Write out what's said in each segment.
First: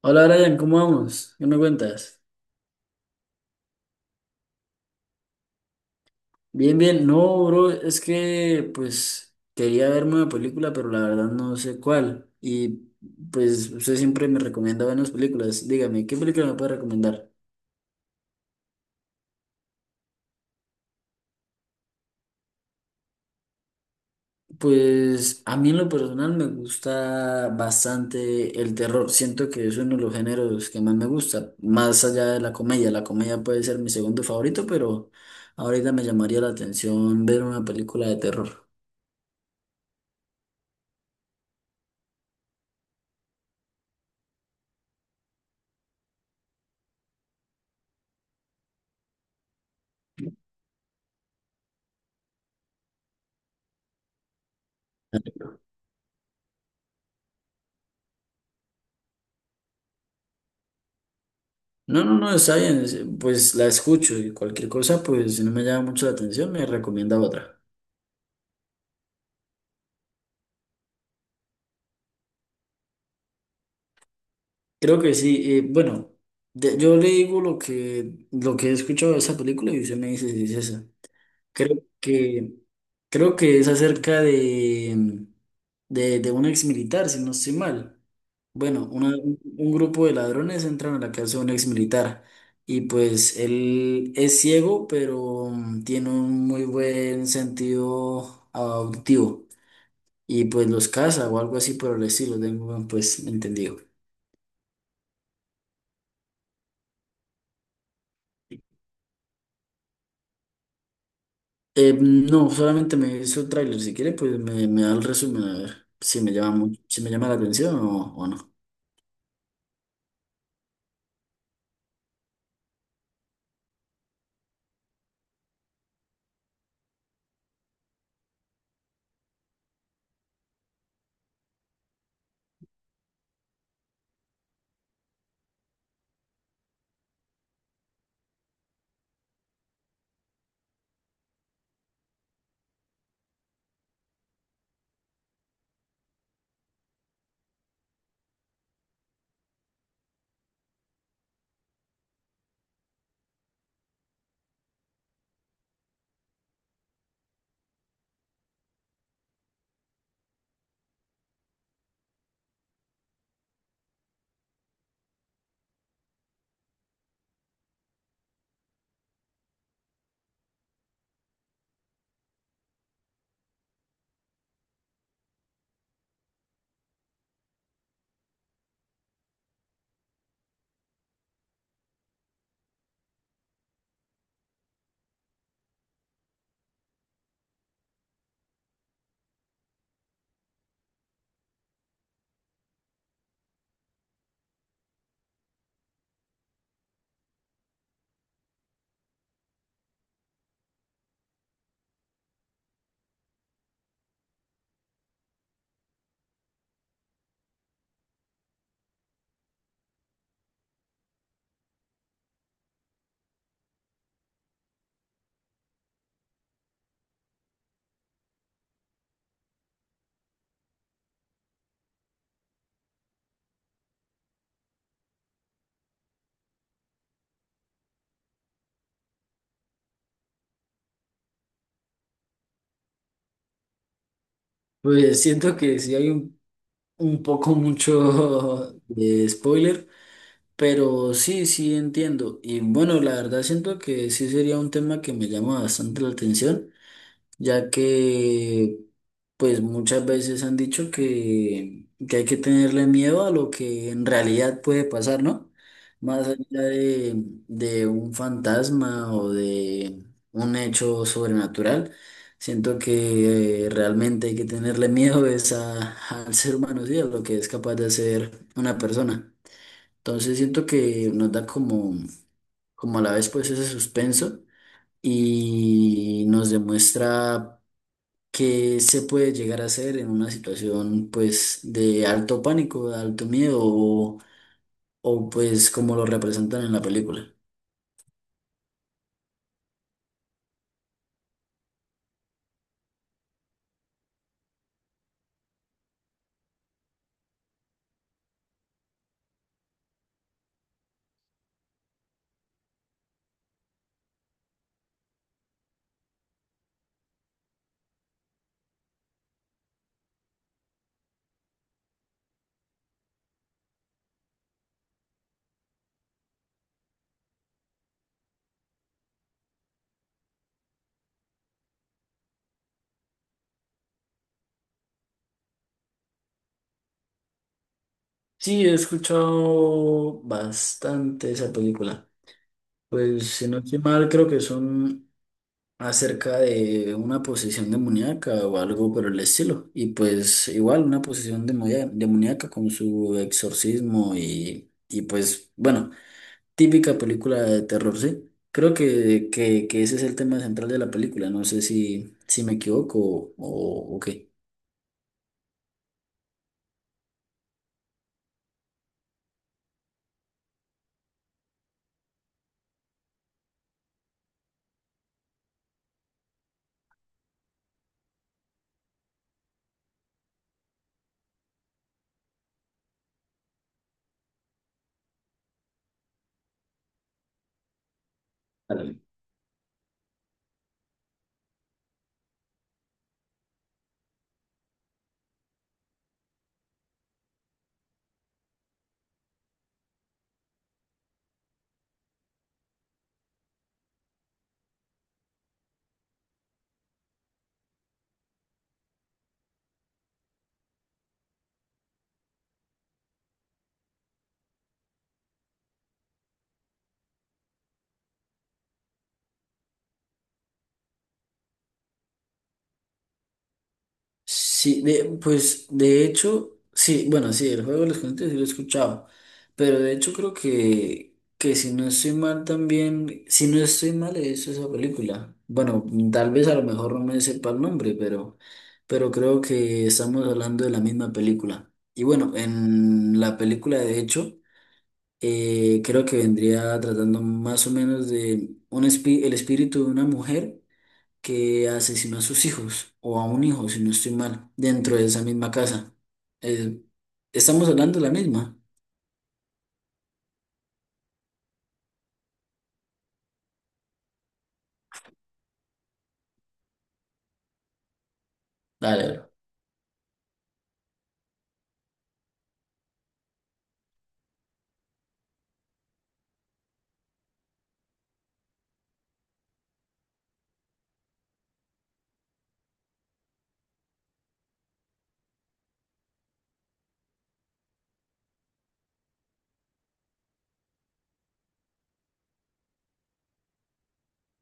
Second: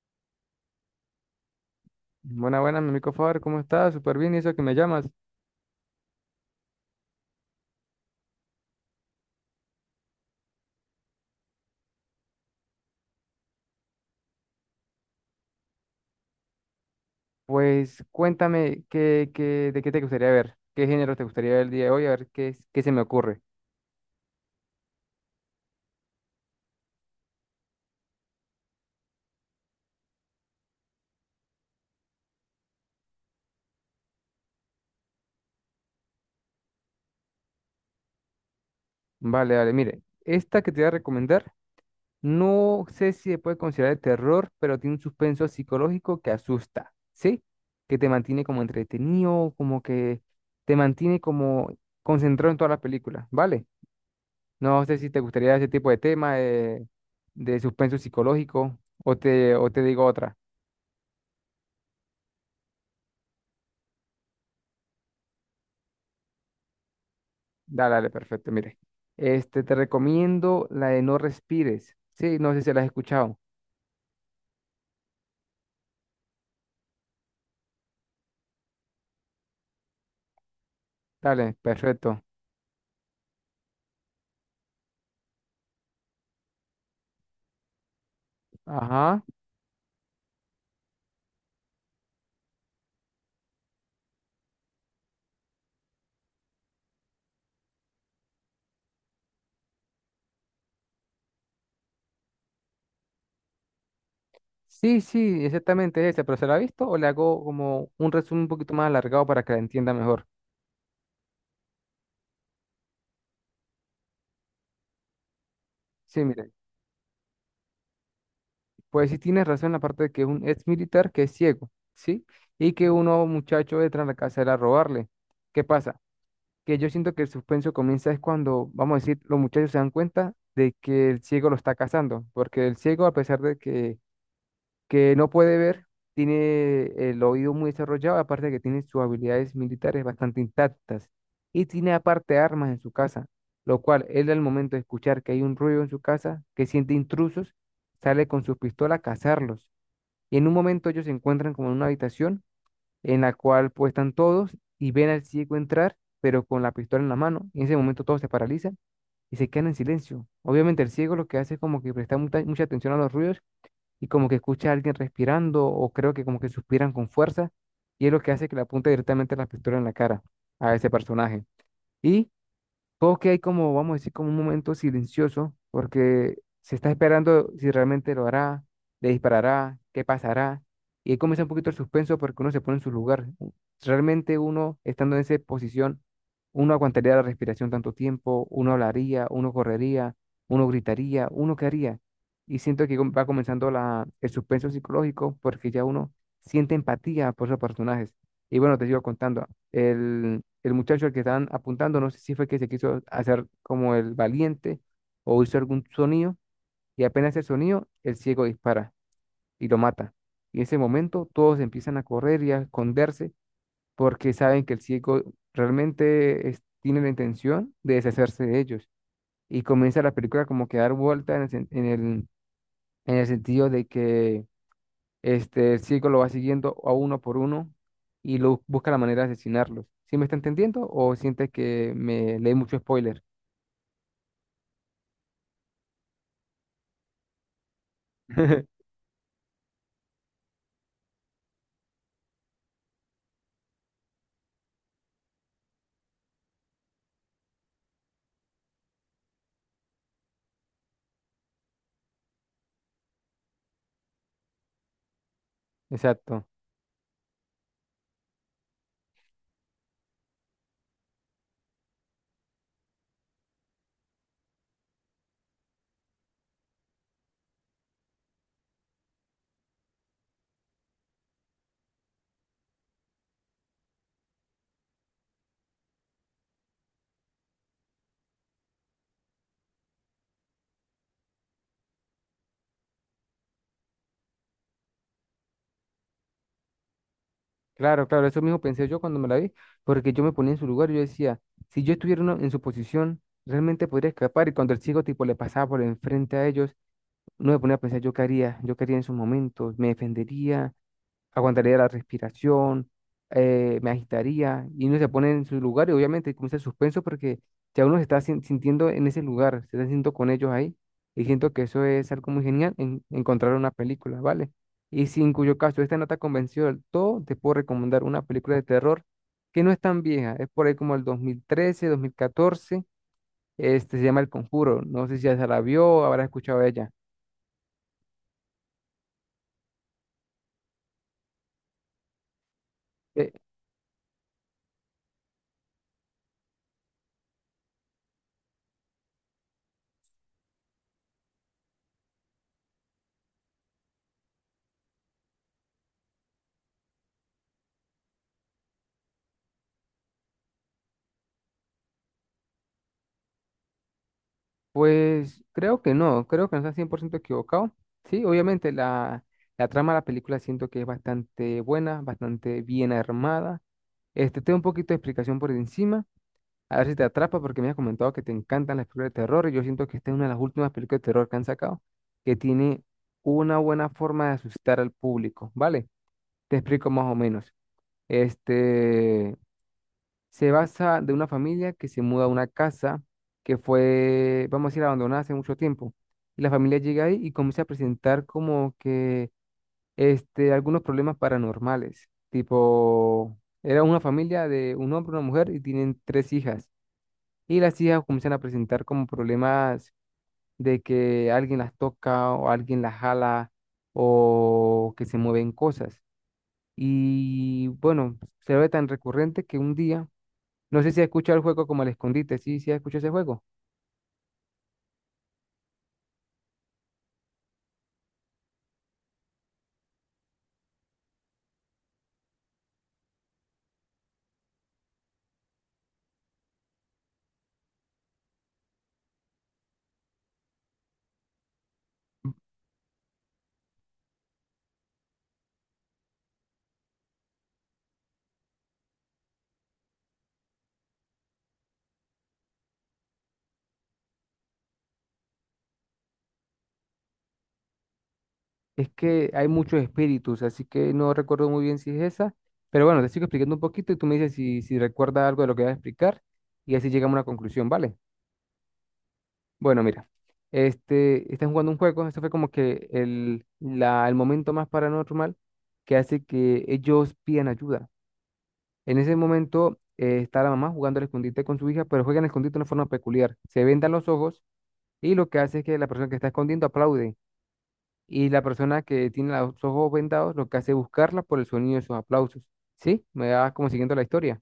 Hola Brian, ¿cómo vamos? ¿Qué me cuentas? Buena, buena, mi amigo Faber, ¿cómo estás? Súper bien, ¿y eso que me llamas? Bien, bien. No, bro, es que pues quería verme una película, pero la verdad no sé cuál. Y pues usted siempre me recomienda buenas películas. Dígame, ¿qué película me puede recomendar? Pues cuéntame de qué te gustaría ver, qué género te gustaría ver el día de hoy, a ver qué se me ocurre. Pues a mí en lo personal me gusta bastante el terror. Siento que es uno de los géneros que más me gusta, más allá de la comedia. La comedia puede ser mi segundo favorito, pero ahorita me llamaría la atención ver una película de terror. Vale, vale, mire, esta que te voy a recomendar, no sé si se puede considerar de terror, pero tiene un suspenso psicológico que asusta, ¿sí? Que te mantiene como entretenido, como que te mantiene como concentrado en toda la película, ¿vale? No sé si te gustaría ese tipo de tema de suspenso psicológico o te digo otra. No, no, no, está bien, pues la escucho y cualquier cosa, pues si no me llama mucho la atención, me recomienda otra. Dale, dale, perfecto. Mire, este, te recomiendo la de No Respires. Sí, no sé si la has escuchado. Creo que sí, bueno, yo le digo lo que he escuchado de esa película y usted me dice si es esa. Dale, Creo perfecto. que, creo que es acerca de un ex militar, si no estoy mal. Bueno, Ajá. un grupo de ladrones entran a la casa de un ex militar y pues él es ciego, pero tiene un muy buen sentido auditivo y pues los caza o algo así por el estilo, tengo pues entendido. Sí, sí, exactamente es esa, pero ¿se la ha visto o le hago como un resumen un poquito más alargado para que la entienda mejor? No, solamente me hizo el tráiler, si quiere pues me da el resumen a ver si Sí, me mire, llama, si me llama la atención o no. pues sí tienes razón en la parte de que es un ex militar que es ciego, ¿sí? Y que unos muchachos entran a la casa de él a robarle. ¿Qué pasa? Que yo siento que el suspenso comienza es cuando, vamos a decir, los muchachos se dan cuenta de que el ciego lo está cazando, porque el ciego, a pesar de que no puede ver, tiene el oído muy desarrollado, aparte de que tiene sus habilidades militares bastante intactas y tiene aparte armas en su casa, lo cual él al momento de escuchar que hay un ruido en su casa, que siente intrusos, sale con su pistola a cazarlos. Y en un momento ellos se encuentran como en una habitación en la cual pues están todos y ven al ciego entrar, pero con la pistola en la mano. Y en ese momento todos se paralizan y se quedan en silencio. Obviamente el ciego lo que hace es como que presta mucha mucha atención a los ruidos y como que escucha a alguien respirando o creo que como que suspiran con fuerza y es lo que hace que le apunte directamente la pistola en la cara a ese personaje. Y juegos que hay como, vamos a decir, como un momento silencioso, porque se está esperando si realmente lo hará, le disparará, qué pasará. Y ahí comienza un poquito el suspenso porque uno se pone en su lugar. Realmente uno, estando en esa posición, uno aguantaría la respiración tanto tiempo, uno hablaría, uno correría, uno gritaría, uno qué haría. Y siento que va comenzando la, el suspenso psicológico porque ya uno siente empatía por esos personajes. Y bueno, te sigo contando. El muchacho al que estaban apuntando, no sé si fue que se quiso hacer como el valiente o hizo algún sonido y apenas el sonido, el ciego dispara y lo mata. Y en ese momento todos empiezan a correr y a esconderse porque saben que el ciego realmente tiene la intención de deshacerse de ellos. Y comienza la película como que a dar vuelta en el, sen- en el sentido de que este, el circo lo va siguiendo a uno por uno y lo busca la manera de asesinarlos. ¿Sí me está entendiendo o sientes que me leí mucho spoiler? Pues siento que sí hay un poco mucho de spoiler, pero sí, sí entiendo. Y bueno, la verdad siento que sí sería un tema que me llama bastante la atención ya que pues muchas veces han dicho que hay que tenerle miedo a lo que en realidad puede pasar, ¿no? Más Exacto. allá de un fantasma o de un hecho sobrenatural, siento que realmente hay que tenerle miedo es al ser humano, sí, a lo que es capaz de hacer una persona. Entonces siento que nos da como, como a la vez pues ese suspenso y nos demuestra que se puede llegar a hacer en una situación pues de alto pánico, de alto miedo o, pues como lo representan en la película. Claro, claro, eso mismo pensé yo cuando me la vi, porque yo me ponía en su lugar y yo decía, si yo estuviera en su posición, realmente podría escapar. Y cuando el chico tipo le pasaba por enfrente a ellos, no me ponía a pensar yo qué haría en esos momentos, me defendería, aguantaría la respiración, me agitaría y uno se pone en su lugar y obviamente comienza el suspenso porque ya uno se está sintiendo en ese lugar, se está sintiendo con ellos ahí y siento que eso es algo muy genial en encontrar una película, ¿vale? Y si en cuyo caso esta no te ha convencido del todo, te puedo recomendar una película de terror que no es tan vieja, es por ahí como el 2013, 2014. Este se llama El Conjuro, no sé si ya se la vio, habrá escuchado de ella. Sí, he escuchado bastante esa película. Pues Eh, si no estoy mal, creo que son acerca de una posesión demoníaca o algo por el estilo. Y pues igual una posesión demoníaca con su exorcismo y pues bueno. Típica película de terror, sí. Creo que ese es el tema central de la película. No sé si, si me equivoco o qué. Pues creo que no está 100% equivocado. Sí, obviamente la trama de la película siento que es bastante buena, bastante bien armada. Este, tengo un poquito de explicación por encima, a ver si te atrapa porque me has comentado que te encantan las películas de terror y yo siento que esta es una de las últimas películas de terror que han sacado que tiene una buena forma de asustar al público, ¿vale? Te explico más o menos. Ándale. Este, se basa de una familia que se muda a una casa que fue, vamos a decir, abandonada hace mucho tiempo. Y la familia llega ahí y comienza a presentar como que este, algunos problemas paranormales. Tipo, era una familia de un hombre, una mujer y tienen tres hijas. Y las hijas comienzan a presentar como problemas de que alguien las toca o alguien las jala o que se mueven cosas. Y bueno, se ve tan recurrente que un día no sé si has escuchado el juego como el escondite, sí, sí has escuchado ese juego. Sí, pues de hecho, sí, bueno, sí, el juego de los Gigantes sí lo he escuchado. Pero de hecho creo que si no estoy mal también, si no estoy mal es esa película. Bueno, tal vez a lo mejor no me sepa el nombre, pero creo que estamos hablando de la misma película. Y bueno, en la película de hecho. Creo que vendría tratando más o menos de un el espíritu de una mujer que asesinó a sus hijos o a un hijo, si no estoy mal, dentro de esa misma casa. Eh, estamos hablando de la misma. Es que hay muchos espíritus, así que no recuerdo muy bien si es esa, pero bueno, te sigo explicando un poquito y tú me dices si recuerdas algo de lo que voy a explicar y así llegamos a una conclusión, ¿vale? Dale, bro. Bueno, mira, este, están jugando un juego, esto fue como que el momento más paranormal que hace que ellos pidan ayuda. En ese momento está la mamá jugando al escondite con su hija, pero juegan al escondite de una forma peculiar. Se vendan los ojos y lo que hace es que la persona que está escondiendo aplaude y la persona que tiene los ojos vendados lo que hace es buscarla por el sonido de sus aplausos. ¿Sí? Me va como siguiendo la historia.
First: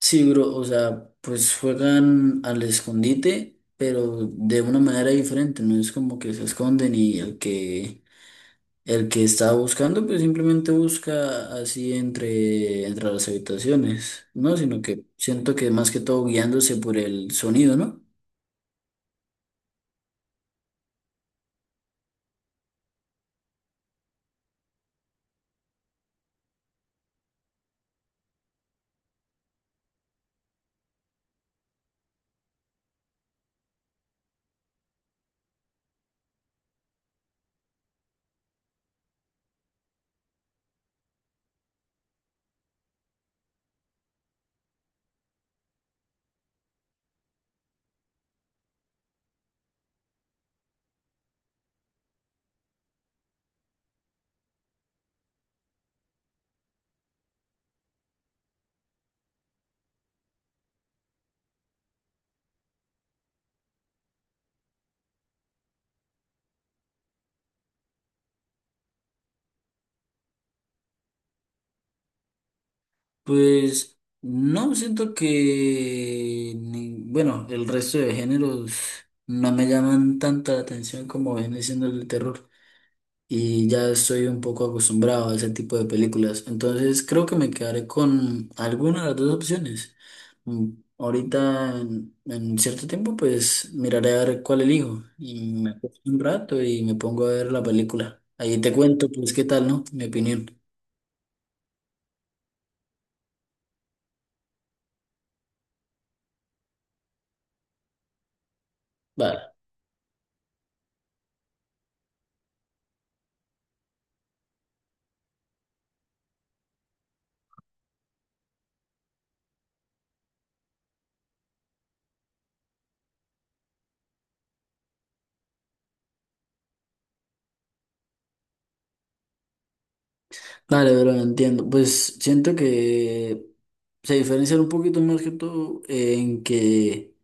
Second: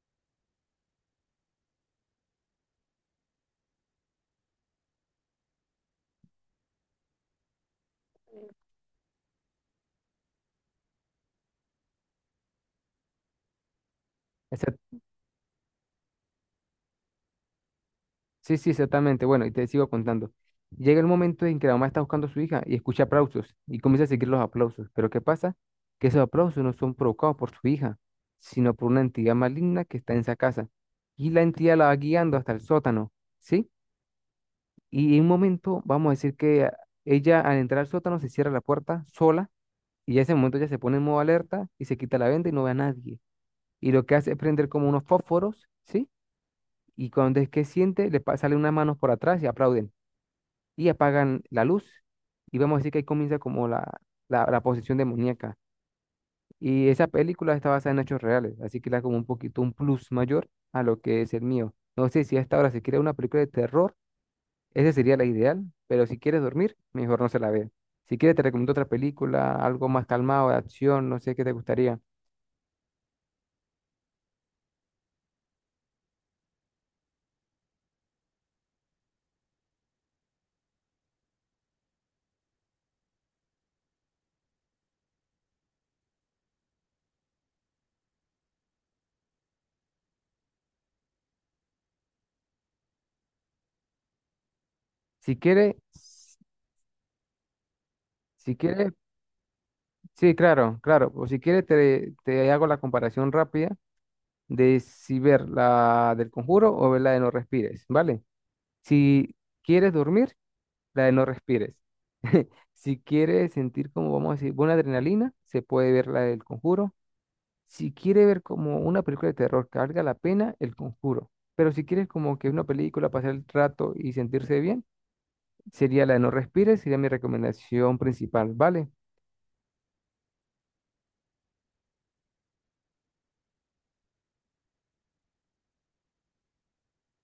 Sí, bro, o sea, pues juegan al escondite, pero de una manera diferente, no es como que se esconden y el que el que está buscando, pues simplemente busca así entre las habitaciones, ¿no? Sino Exact- que siento que más que todo guiándose por el sonido, ¿no? sí, sí, exactamente. Bueno, y te sigo contando. Llega el momento en que la mamá está buscando a su hija y escucha aplausos y comienza a seguir los aplausos. Pero ¿qué pasa? Que esos aplausos no son provocados por su hija, sino por una entidad maligna que está en esa casa. Y la entidad la va guiando hasta el sótano, ¿sí? Y en un momento, vamos a decir que ella al entrar al sótano se cierra la puerta sola. Y ya ese momento ya se pone en modo alerta y se quita la venda y no ve a nadie. Y lo que hace es prender como unos fósforos, ¿sí? Y cuando es que siente, salen unas manos por atrás y aplauden. Y apagan la luz. Y vamos a decir que ahí comienza como la posesión demoníaca. Y esa película está basada en hechos reales, así que le da como un poquito un plus mayor a lo que es el mío. No sé si hasta ahora se quiere una película de terror, esa sería la ideal, pero si quieres dormir, mejor no se la vea. Si quieres, te recomiendo otra película, algo más calmado, de acción, no sé qué te gustaría. Pues no, siento que, bueno, el resto de géneros no me llaman tanta la atención como viene siendo el de terror. Y ya estoy un poco acostumbrado a ese tipo de películas. Entonces creo que me quedaré con alguna de las dos opciones. Mm, Ahorita en cierto tiempo pues miraré a ver cuál elijo Si y me quiere, acuesto un rato y me pongo a ver la película. si Ahí te quiere, cuento pues qué tal, ¿no? Mi sí, opinión. claro, claro. O si quiere, te hago la comparación rápida de si ver la del Conjuro o ver la de No Respires, ¿vale? Si Vale. quieres dormir, la de No Respires. Si quieres sentir como, vamos a decir, buena adrenalina, se puede ver la del Conjuro. Si quiere ver como una película de terror que valga la pena, el Conjuro. Pero si quieres como que una película, pasar el rato y sentirse bien, sería la de No Respires, sería mi recomendación principal, ¿vale? Vale, pero entiendo. Pues siento que se diferencian un poquito más que todo en que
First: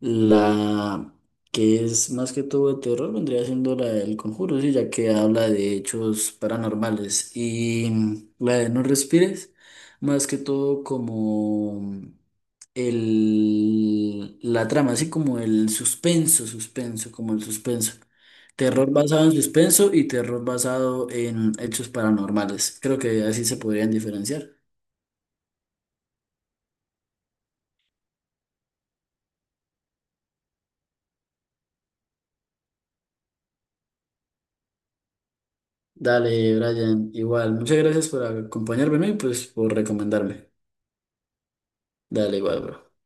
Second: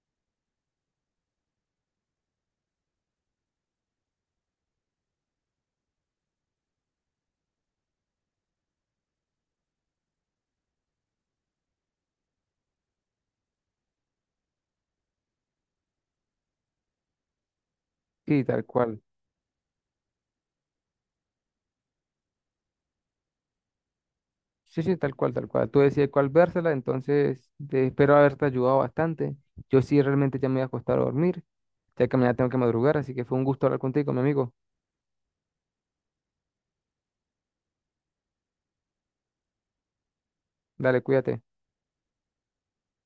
la que es más que todo de terror vendría siendo la del Conjuro, sí, ya que habla de hechos paranormales. Y la de No Respires, más que todo como el, la trama, así como el suspenso, suspenso, como el suspenso. Sí, tal Terror cual. basado en suspenso y terror basado en hechos paranormales. Creo que así se podrían diferenciar. Sí, sí, tal cual, tal cual. Tú decides cuál vérsela, entonces te espero haberte ayudado bastante. Yo sí realmente ya me voy a acostar a dormir, ya que mañana tengo que madrugar, así que fue un gusto hablar contigo, mi amigo. Dale, Brian, igual. Muchas gracias por acompañarme, ¿no?, y pues por recomendarme. Dale, cuídate. Dale, igual, bro.